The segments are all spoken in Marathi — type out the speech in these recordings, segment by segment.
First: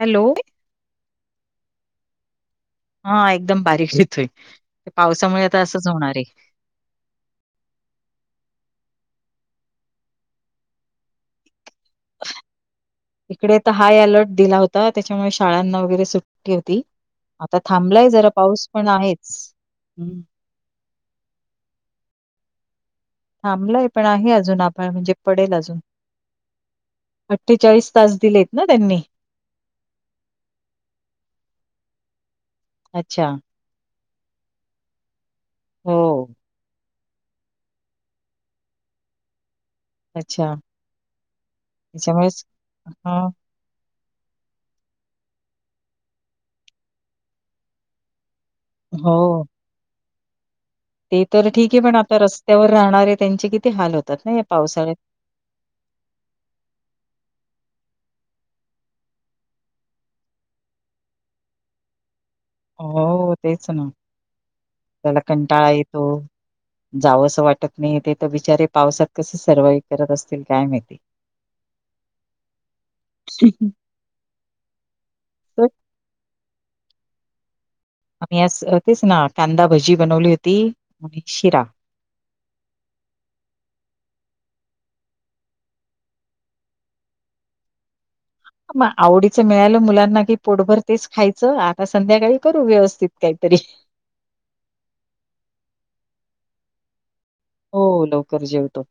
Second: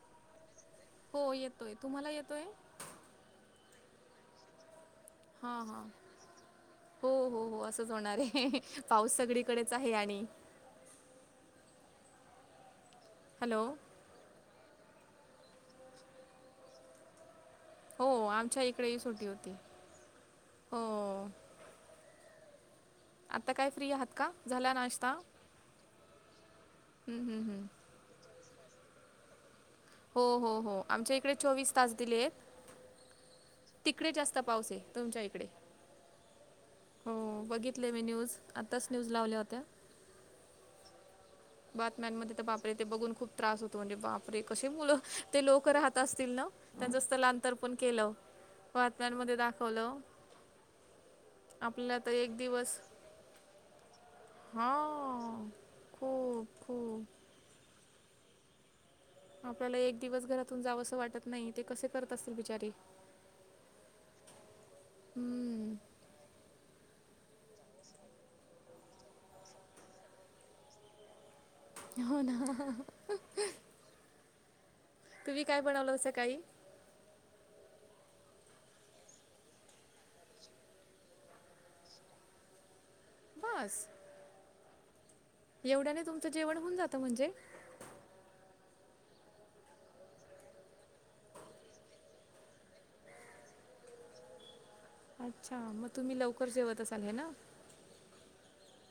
हॅलो ती, हो येतोय तुम्हाला येतोय? हा एकदम बारीक त होय. हा हा हो हो असंच होणार आहे. पाऊस सगळीकडेच आहे आणि, इकडे हॅलो तर हाय अलर्ट दिला होता त्याच्यामुळे शाळांना वगैरे सुट्टी होती आ ता हो थांबलाय जरा आमच्या पाऊस पण इकडेही आहेच. सुट्टी होती हो आत्ता काय थांबलंय फ्री पण आहात का आहे अजून झाला आपण नाश्ता म्हणजे हं, पडेल अजून. हं, हं. अठ्ठेचाळीस तास दिलेत ना त्यांनी. हो हो हो आमच्या इकडे चोवीस तास दिले आहेत. अच्छा तिकडे जास्त पाऊसेय आहे तुमच्या इकडे हो, हो बघितलय मी न्यूज आताच न्यूज लावल्या होत्या. अच्छा, बातम्यांमध्ये तर बापरेते बघून खूप त्रास होतो म्हणजे बाप रे असे मुलं ते लोक राहत असतील ना त्यांचं स्थलांतर पण केलं. बातम्यांमध्ये दाखवलं ते तर ठीक आहे पण आपल्याला तर आता रस्त्यावर राहणारे त्यांचे किती हाल होतात. ना या हा पावसात खूप खूप, आपल्याला एक दिवस घरातून जावंस असं वाटत नाही ते कसे करत असतील बिचारे हो तेच ना त्याला कंटाळा हम्म, येतो जाव असं वाटत नाही ते तर बिचारे पावसात कस सर्वाइव करत असतील काय माहिती हो ना आ हा हा हा तुमी काय बनवल सकाळी आम्ही आज तेच ना कांदा भजी बनवली होती आणि शिरा बस एवढ्याने तुमचं जेवण हुन जात मणजे म आवडीच मिळालं मुलांना की पोटभर तेच खायचं आता संध्याकाळी करू व्यवस्थित काहीतरी हि अच्छा मग तुमी लवकर जेवत असाल हे ना हो लवकर जेवतो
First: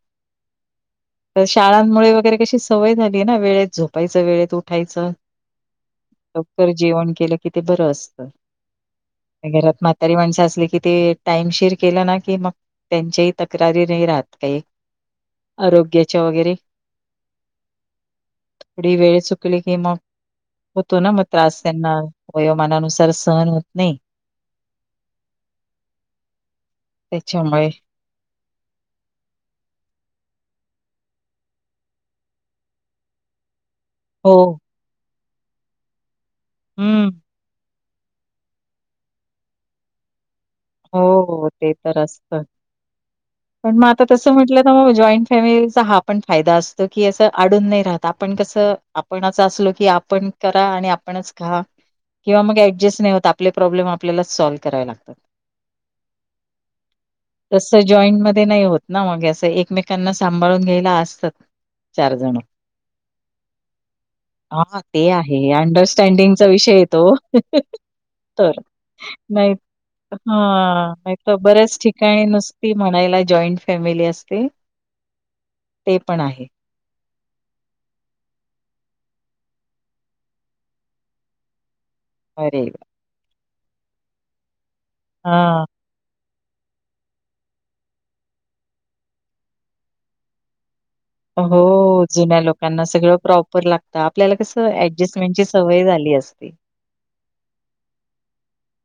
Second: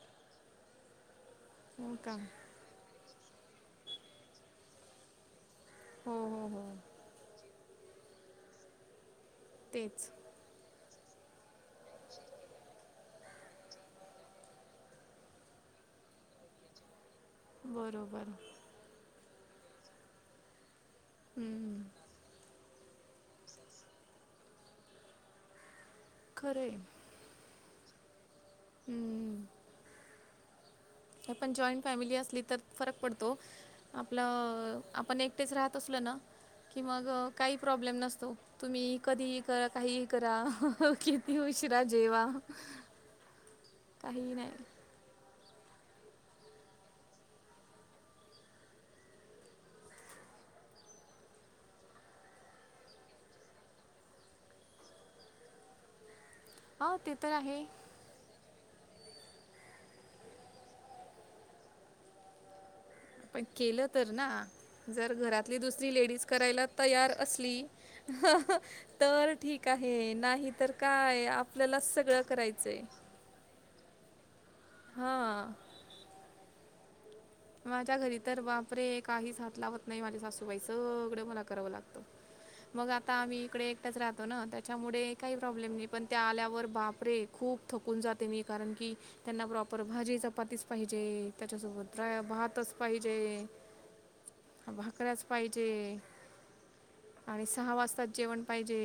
त हो शाळांमुळे का वगैरे कशी सवय झाली तेन वेळेत झोपायच वेळेत उठायचं हो हो हो लवकर जेवण केल कि ते बरं असत नय घरात तेच म्हातारी माणसं असली की ते टाइम शेर केला ना की मग त्यांचे तक्रारी नाय राहत काही आरोग्याच्या वगैरे बरोबर किलीकी मग होतो ना मग त्रास त्यांना वयोमानानुसार. तर सहन होत नेय खरं त्याच्यामुळे हम्म न पण जॉईंट फॅमिली असली तर फरक पडतो हो आपलं आपण एक एकटेच राहत असलोना की हम्म. मग काही प्रॉब्लेम नसतो तुम्ही कधीही करा काहीही करा ह हो कितीही उशरा जेवा पण म आता तसं काही नाही म्हटलं ना जॉईंट फॅमिली हा आपण फायदा असतो की अस अडून नाही राहत आपण कसं आपणच असलो की आपण करा आणि आपणच खा किंवा मग ऍडजस्ट नाही होत आपले प्रॉब्लेम आपल्याला सॉल्व करावे लागतात हो ते तर आहे तस जॉईंट मध्ये नाही होत ना मगे असं एकमेकांना सांभाळून घ्यायला असतात चार जण कक पण केलं तर ना हां, ते जर आहे. घरातली दुसरी लेडीज तुमचा करायला विषय तयार असली अह अह तर ठीक आहे हा नाही तर काय नायत बऱ्याच आपल्याला सगळं ठिकाणी करायचं नुसती आहे म्हणायला जॉईंट फॅमिली असते हां ते पण आहे माझ्या घरी तर बापरे काहीच हात लावत नाही माझ्या सासूबाई सगळं मला करावं लागत अरे वाह! मग आता आम्ही इकडे एकटच राहतो ना त्याच्यामुळे काही हां, प्रॉब्लेम नाही पण त्या आल्या वर बापरे खूप थकून जाते मी कारण की त्यांना प्रॉपर भाजी चपातीच पाहिजे त्याच्यासोबत रा- जुन्या भातच लोकांना सगळं पाहिजे प्रॉपर लागत आपल्याला कसं भाकऱ्याच ऍडजस्टमेंटची सवय पाहिजे झाली असते आणि सहा वाजताच जेवण पाहिजे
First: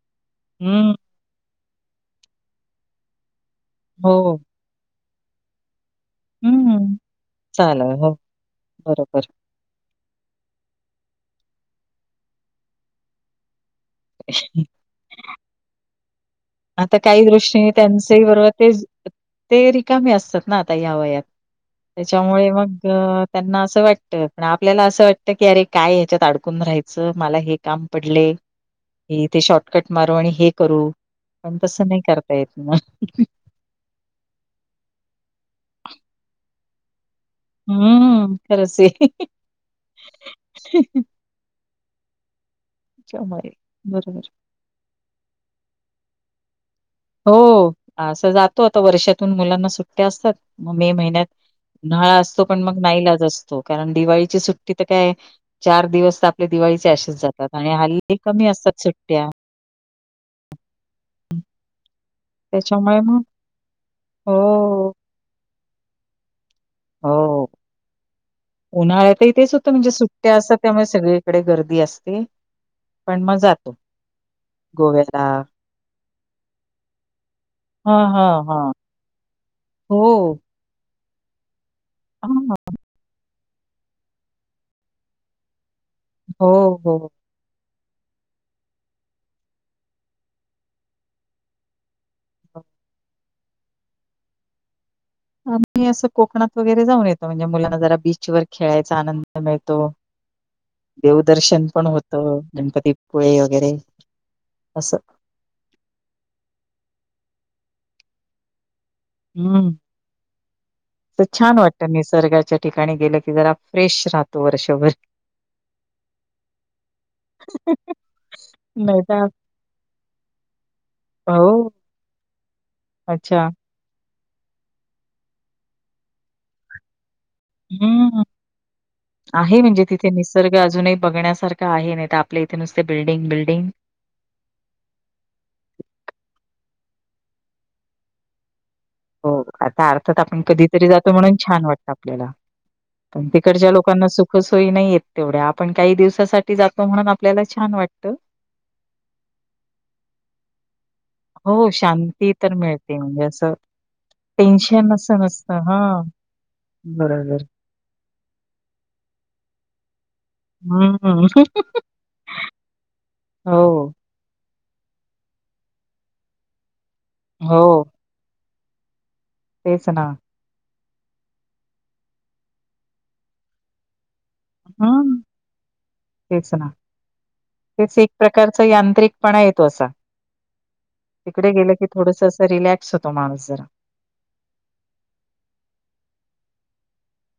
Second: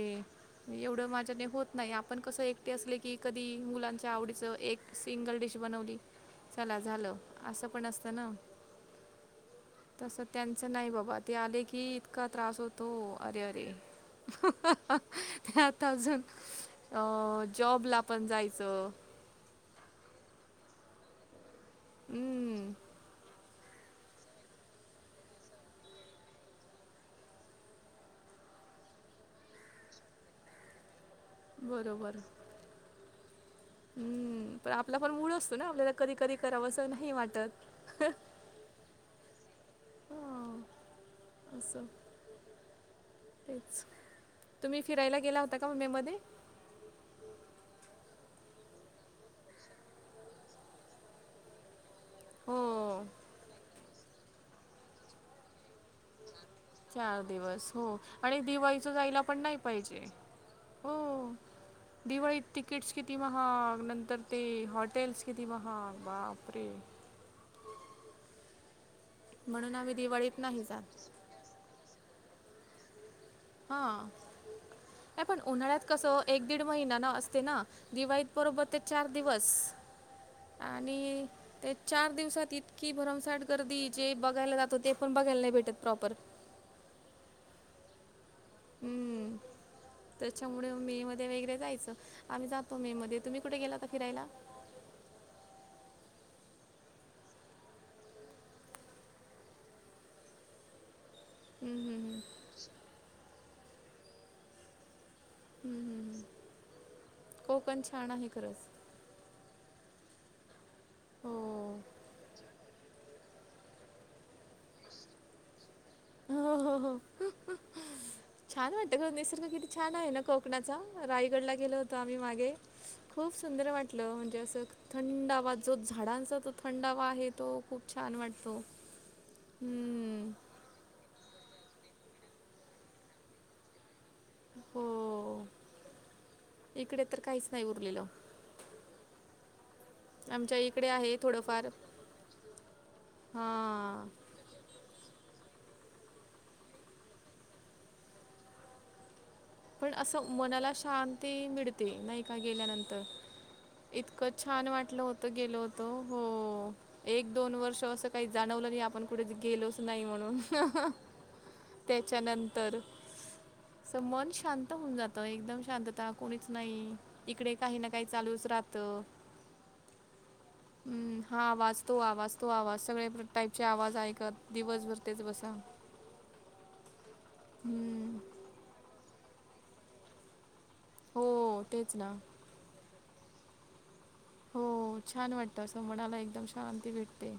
हं, एवढं माझ्या होत नाही आपण कस एकटे असले की कधी मुलांच्या हो. आवडीच एक सिंगल डिश बनवली चला झालं असं पण असत हो बरोबर तसं त्यांचं नाही बाबा ते आले की इतका त्रास होतो अरे अरे ते आता अजून आता काही दृष्टीने जॉबला त्यांचेही पण बरोबर ते जायचं ते रिकामीे असतात आता यावयात त्याच्यामुळे हम्म, मग त्यांना वाटत पण आपल्याला असं वाटत की अरे काय ह्याच्यात अडकून राहायचं मला हे काम पडले क ते शॉर्टकट मारू आणि हे करू पण तसं नाही बरोबर करता येत मग. हम्म पण आपला पण मुळच आपल्याला कध कध करा असं नाही वाट हम्म खरच ते बरोबर. तुम्ही फिरायला गेला होता का ममे मध्ये हो असं जातो आता वर्षातून मुलांना सुट्ट्या असतात मग मे महिन्यात नळा असतो पण मग हो नालाच असतो कारण दिवाळीची सुट्टी तर काय चार दिवस आपले दिवाळीचे असेच चार दिवस आणि हो हल्ली कमी आणि असतात. दिवाळीच जायला पण नाही पाहिजे हो दिवाळीत तिकीट्स त्यामुळे किती मग महाग नंतर ते हो, हॉटेल्स किती महाग हा बापि हो उन्हाळ्यात इथेच होतं म्हणून म्हणजे आम्ही सुट्ट्या दिवाळीत असतात नाही त्यामुळे जात सगळीकडे गर्दी असते पण मग जातो हा गोव्याला पण उन्हाळ्यात कसं एक दीड महिनाना असते ना हां, दिवाळीत हां. बरोबर ते चार दिवस हो आणि ते चार दिवसात इतकी भरमसाठ गर्दी जे बघायला जातो ते पण बघायला नाही भेटत प्रॉपर हो हो हम्म त्याच्यामुळे मे मध्ये वगरे जायचं आम्ही जातो मे मध्ये तुम्ही कुठे गेलाता फिरायला आम्ही असं कोकणात वगैरे जाऊन येतो म्हणजे मुलांना जरा बीचवर खेळायचा आनंद मिळतो देवदर्शन पण हम्म, हम्म, हम्म. होतं गणपतीपुळे वगैरे असं हम्म हम्् कोकण छान आहे खरंच हम्म तर छान वाटत हो निीसर्गाच्या ठिकाणी गेलं जरा फ्रेश राहतो वर्षभर हो हो हो छान वाटत ग निसर्ग किती छान आहे ना कोकणाचा रायगडला गेलो होतो आम्ही मागे खूप अच्छा. सुंदर वाटलं म्हणजे असं थंडावा जो झाडांचा तो थंडावा आहे तो खूप छान हम्म वाटतो आहे म्हणजे तिथे हम्म. निसर्ग अजूनही बघण्यासारखं आहे नाही तर आपल्या इथे नुसते बिल्डिंग बिल्डिंग हो इकडे तर काहीच नाही उरलेल हो आता अर्थात आपण कधीतरी इकडे जातो आहे म्हणून छान थोडंफार वाटतं आपल्याला पण तिकडच्या हां लोकांना सुख सोयी नाही येत तेवढ्या आपण काही दिवसासाठी जातो म्हणून आपल्याला छान वाटत पण असं मनाला शांती हो श मिळते नाही का गेल्यानंतर असं इतकं ते छान वाटलं होत गेलं होत हो एक बरोबर दोन वर्ष असं काही जाणवलं नाही आपण कुेच गेलोच नाही म्हण हम्म. त्याच्या नंतर हो शांत होऊन जात एकदम शांतता कोणीच नाही इकडे काही ना काही चालूच राहत. तेचं ना हम्म हा आवाज तो आवाज तो आवाज सगळे टाईपचे आवाज ऐक कत दिवसभर हम्म. तेच बसा. तेच ना तेच एक हम्म, प्रकारचा यांत्रिकपणा येतो असा. तिकडे हो गेलं की तेच ना थोडसं असं रिलॅक्स होतो माणूस जरा. हो छान वाटत असं मणाला एकदम शांती भेटते.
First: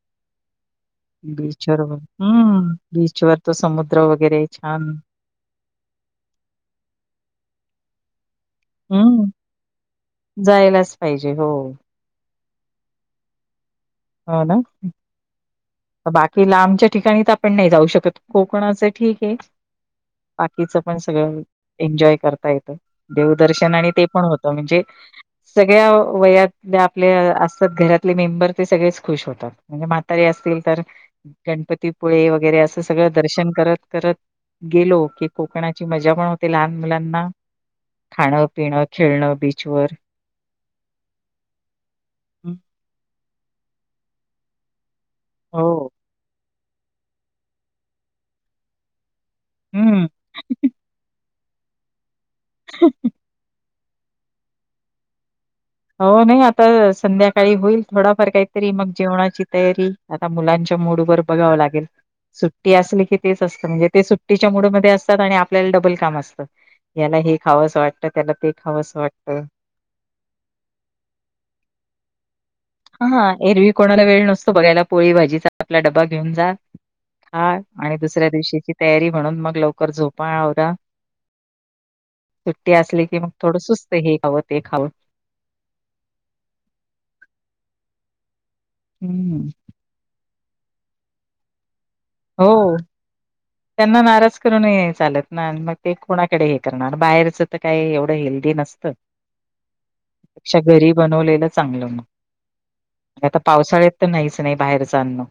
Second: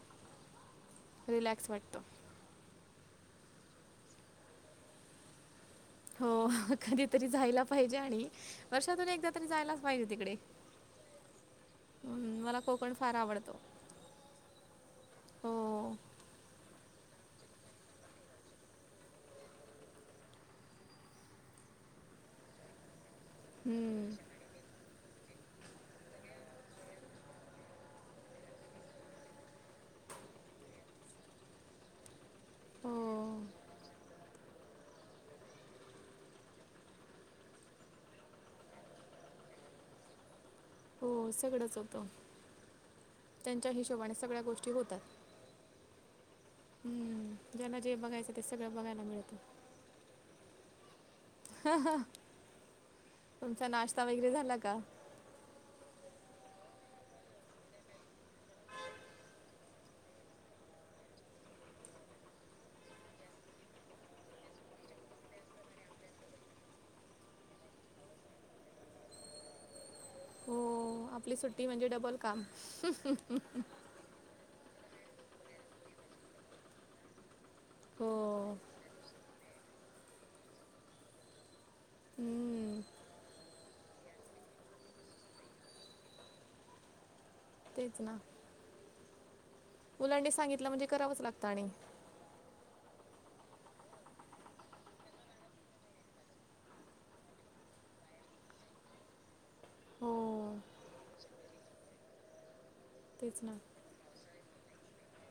रिलॅक्स बीचवर वाटतं मग हम्म बीचवर तर समुद्र वगैरे छान. हो कधीतरी जायला पाहिजे आणि वर्षातून एकदा तरी जायलाच पाहिजे तिकडे. जायलाच पाहिजे हो हं मला कोकण फार आवडत. हां ना बाकी लांबच्या ठिकाणी त पण नाही जाऊ शकत. कोकणाच ठीक ये. बाकीचं पण सगळं एन्जॉय करता येतं. देवदर्शन आणि ते हम्म, पण होतं. म्हणजे सगळ्या वयातल्या आपल्या असतात घरातले मेंबर. ते सगळेच खुश होतात म्हणजे म्हातारी असतील तर गणपतीपुळे व गैरे असं हो सगळं दर्शन करत करत गेलो की कोकणाची मजा पण होते लहान मुलांना. खाणं पिणं खेळणं बीचवर. हो सगडच होत हं. त्यांच्या हिशोबाने सगळ्या गोष्टी होतात. हो. हम्म ज्याना जे बघायचं ते सगळं बघायला मिळतं. हम्म. तुमचा नाश्ता वगैरे झाला का? हो नाही आता संध्याकाळी होईल थोडाफार काहीतरी मग जेवणाची तयारी आता मुलांच्या मूडवर बघावं लागेल. सुट्टी असली की तेच असतं म्हणजे ते सुट्टीच्या मुडमध्ये असतात आणि आपल्याला डबल काम असतं. यांना हे खावंसं वाटतं त्यांना ते खावंस वाटतं. हो. आपली सुट्टी म्हणजे डबल काम हां एरवी कोणाला वेळ नसतो बघायला पोळी भाजीचा आपला डब्बा घेऊन जा. हां आणि हो दुसऱ्या दिवशीची तयारी म्हणून मग लवकर झोपा आवरा सुट्टी हम्म, असली की मग थोड सुसं ते हे खावं ते खावं. तेच ना. हम्म. त्यांनी सांगितलं म्हणजे करावच लागत आणि हो. त्यांना नाराज करून नाय चालत ना मग ते कोणाकडे हे करणार बाहेरच तर काय एवढं हे ल्दी नसत. [inaudible] हो त्यापेक्षा घरी बनवलेलं चांगलं म. आणि आता तेच ना पावसाळ्यात तर नाहीच नाय बाहेरच अन्न.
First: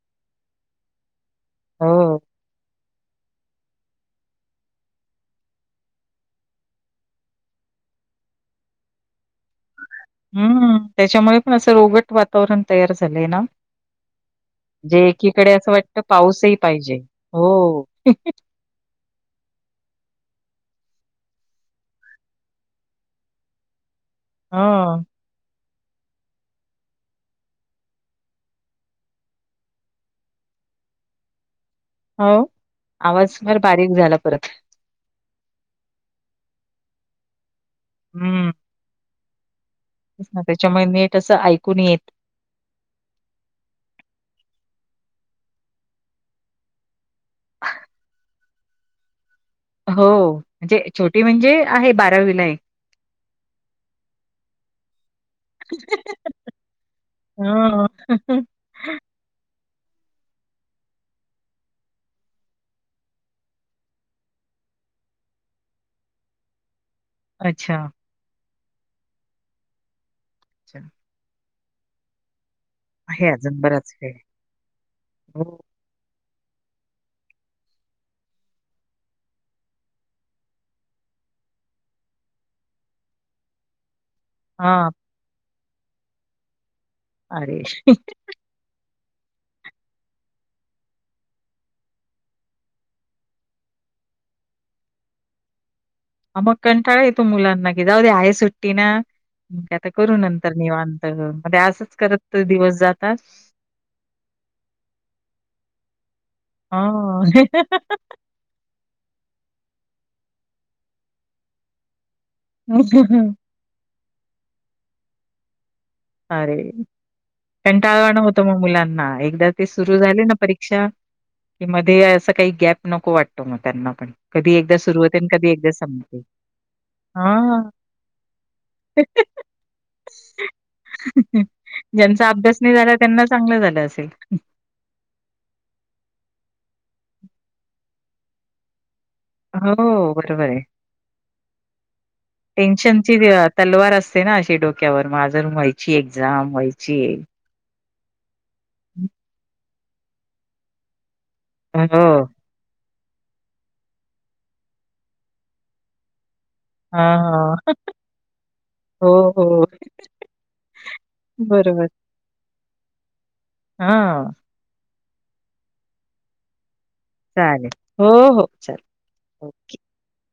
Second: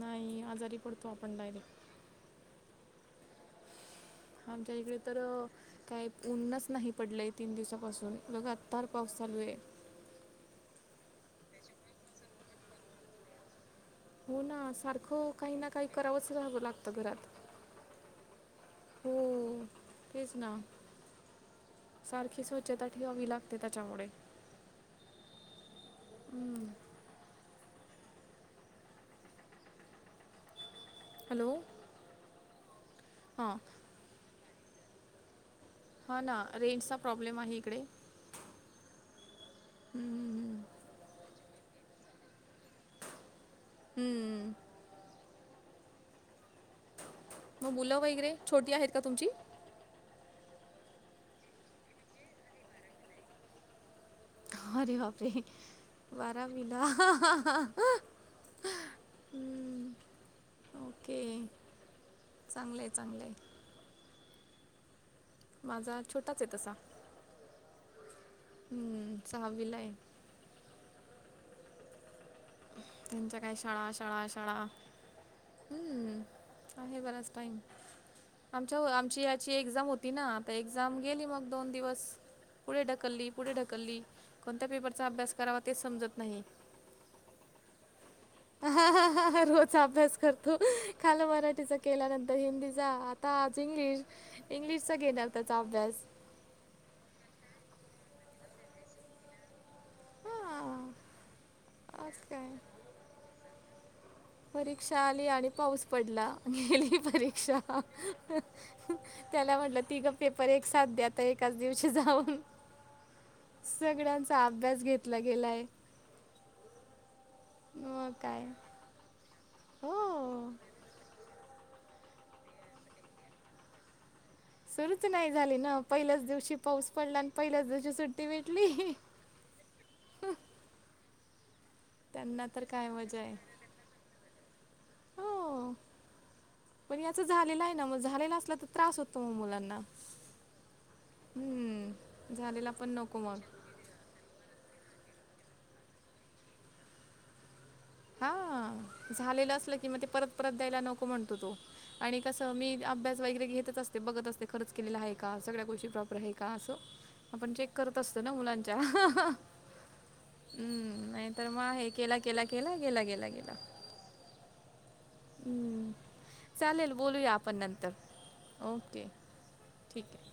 नाही आजारी पडतो आपण डायरेक्ट. हो आमच्या इकडे तर काही ऊन च नाही पडलंय तीन दिवसापासून लगातार पाऊस चालू ये. हम्म त्याच्यामुळे पण असं रोगट वातावरण तयार झालंय ना. [inaudible] जे सारखं एकीकडे काही ना असं काही वाटत करावंच पाऊसही राहावं लागतं पाहिजे घरात हो. हो. तेच ना सारखी स्वच्छता ठेवावी लागते त्याच्यामुळे. हा. हम्म. हॅलो. हो, आवाज हां फार बारीक झाला परत. हा ना, रेंजचा प्रॉब्लेम आहे इकडे. हम्म. हम्म. त्याच्यामुळे नेट असं ऐकू नाही येत. हम्म. मग मुलं वगैरे, छोटी आहेत का तुमची? हो, म्हणजे छोटी म्हणजे आहे बारावीलाय. अरे बापरे! बारावीला. हम्म. [unintelligible] ओके. चांगलंय, चांगलंय. माझा छोटाचय तसा. अच्छा. हम्म, सहावीलाय. [unintelligible] आहे त्यांच्या अजून काय शाळा, शाळा, शाळा. हो हम्म. आहे, बराच टाईम. आमच्या, आमची याची एक्झाम होती ना, आता एक्झाम गेली मग दोन दिवस. पुढे ढकलली, पुढे ढकलली, कोणत्या हा पेपरचा अभ्यास करावा, तेच समजत नाही. अरे! [unintelligible] [unintelligible] रोज अभ्यास करतो. खाल मराठीचा केला, नंतर हिंदीचा, आता आज इंग् ग्लिश, इंग्लिशचा घेणार त्याचा अभ्यास. आ म कंटाळा येतो मुलाना, की जाऊ दे, हाय सुट्टी ना. म आता करू नंतर हां निवांत. आज करत तर काय दिवस जातात. [unintelligible] परीक्षा आली आणि पाऊस पडला, गेली परीक्षा. त्याला म्हटलं, तिगं पेपर एक साथ द्या, आता एकाच दिवशी जाऊन. [unintelligible] सगळ्यांचा अभ्यास घेतला गेलाय. अरे, मग कंटाळवाणं होतं काय मग मुलांना. एक ते सुरू झाले ना हो परीक्षा, कि मध्ये असं काही गॅप नको वाटतो, मग त्यांना पण. कधी एकदा सुरू सुरूच होते. नाही झाली ना. पहिल्याच दिवशी पाऊस पडला, न पहिल्याच दिवशी सुट्टी भेटली. [unintelligible] [unintelligible] ज्यांचा त्यांना अभ्यास तर नाही काय झाला, मजा त्यांना आहे चांगलं झालं असेल. हो पण याच झालेलं आहे ना. मग झालेला असला तर त्रास होत हो बरोबर आहे. हम्म झालेला पण टेन्शनची नको मग अ तलवार असते ना, अशी डोक क्यावर. अजून व्हायची एक्झाम, व्हायचीय. हा, झालेलं असलं कि मग, ते परत- परत द्यायला नको म्हण तो. हो आणि कस, मी अभ्यास वगैरे घेतच असते. बघत असते, खरच केलेला हाय का? सगळ्या गोष्टी प्रॉपर हाय का? असं ह आपण ह चेक करत असतो ना मुलांच्या [unintelligible] हम्म, नाही तर मग, आहे केला, केला, केला. गेला, गेला, गेला. ह हम्म, चालेल. बोलूया, आपण नंतर. हो हो चालेल ओके ओके. ठीकय.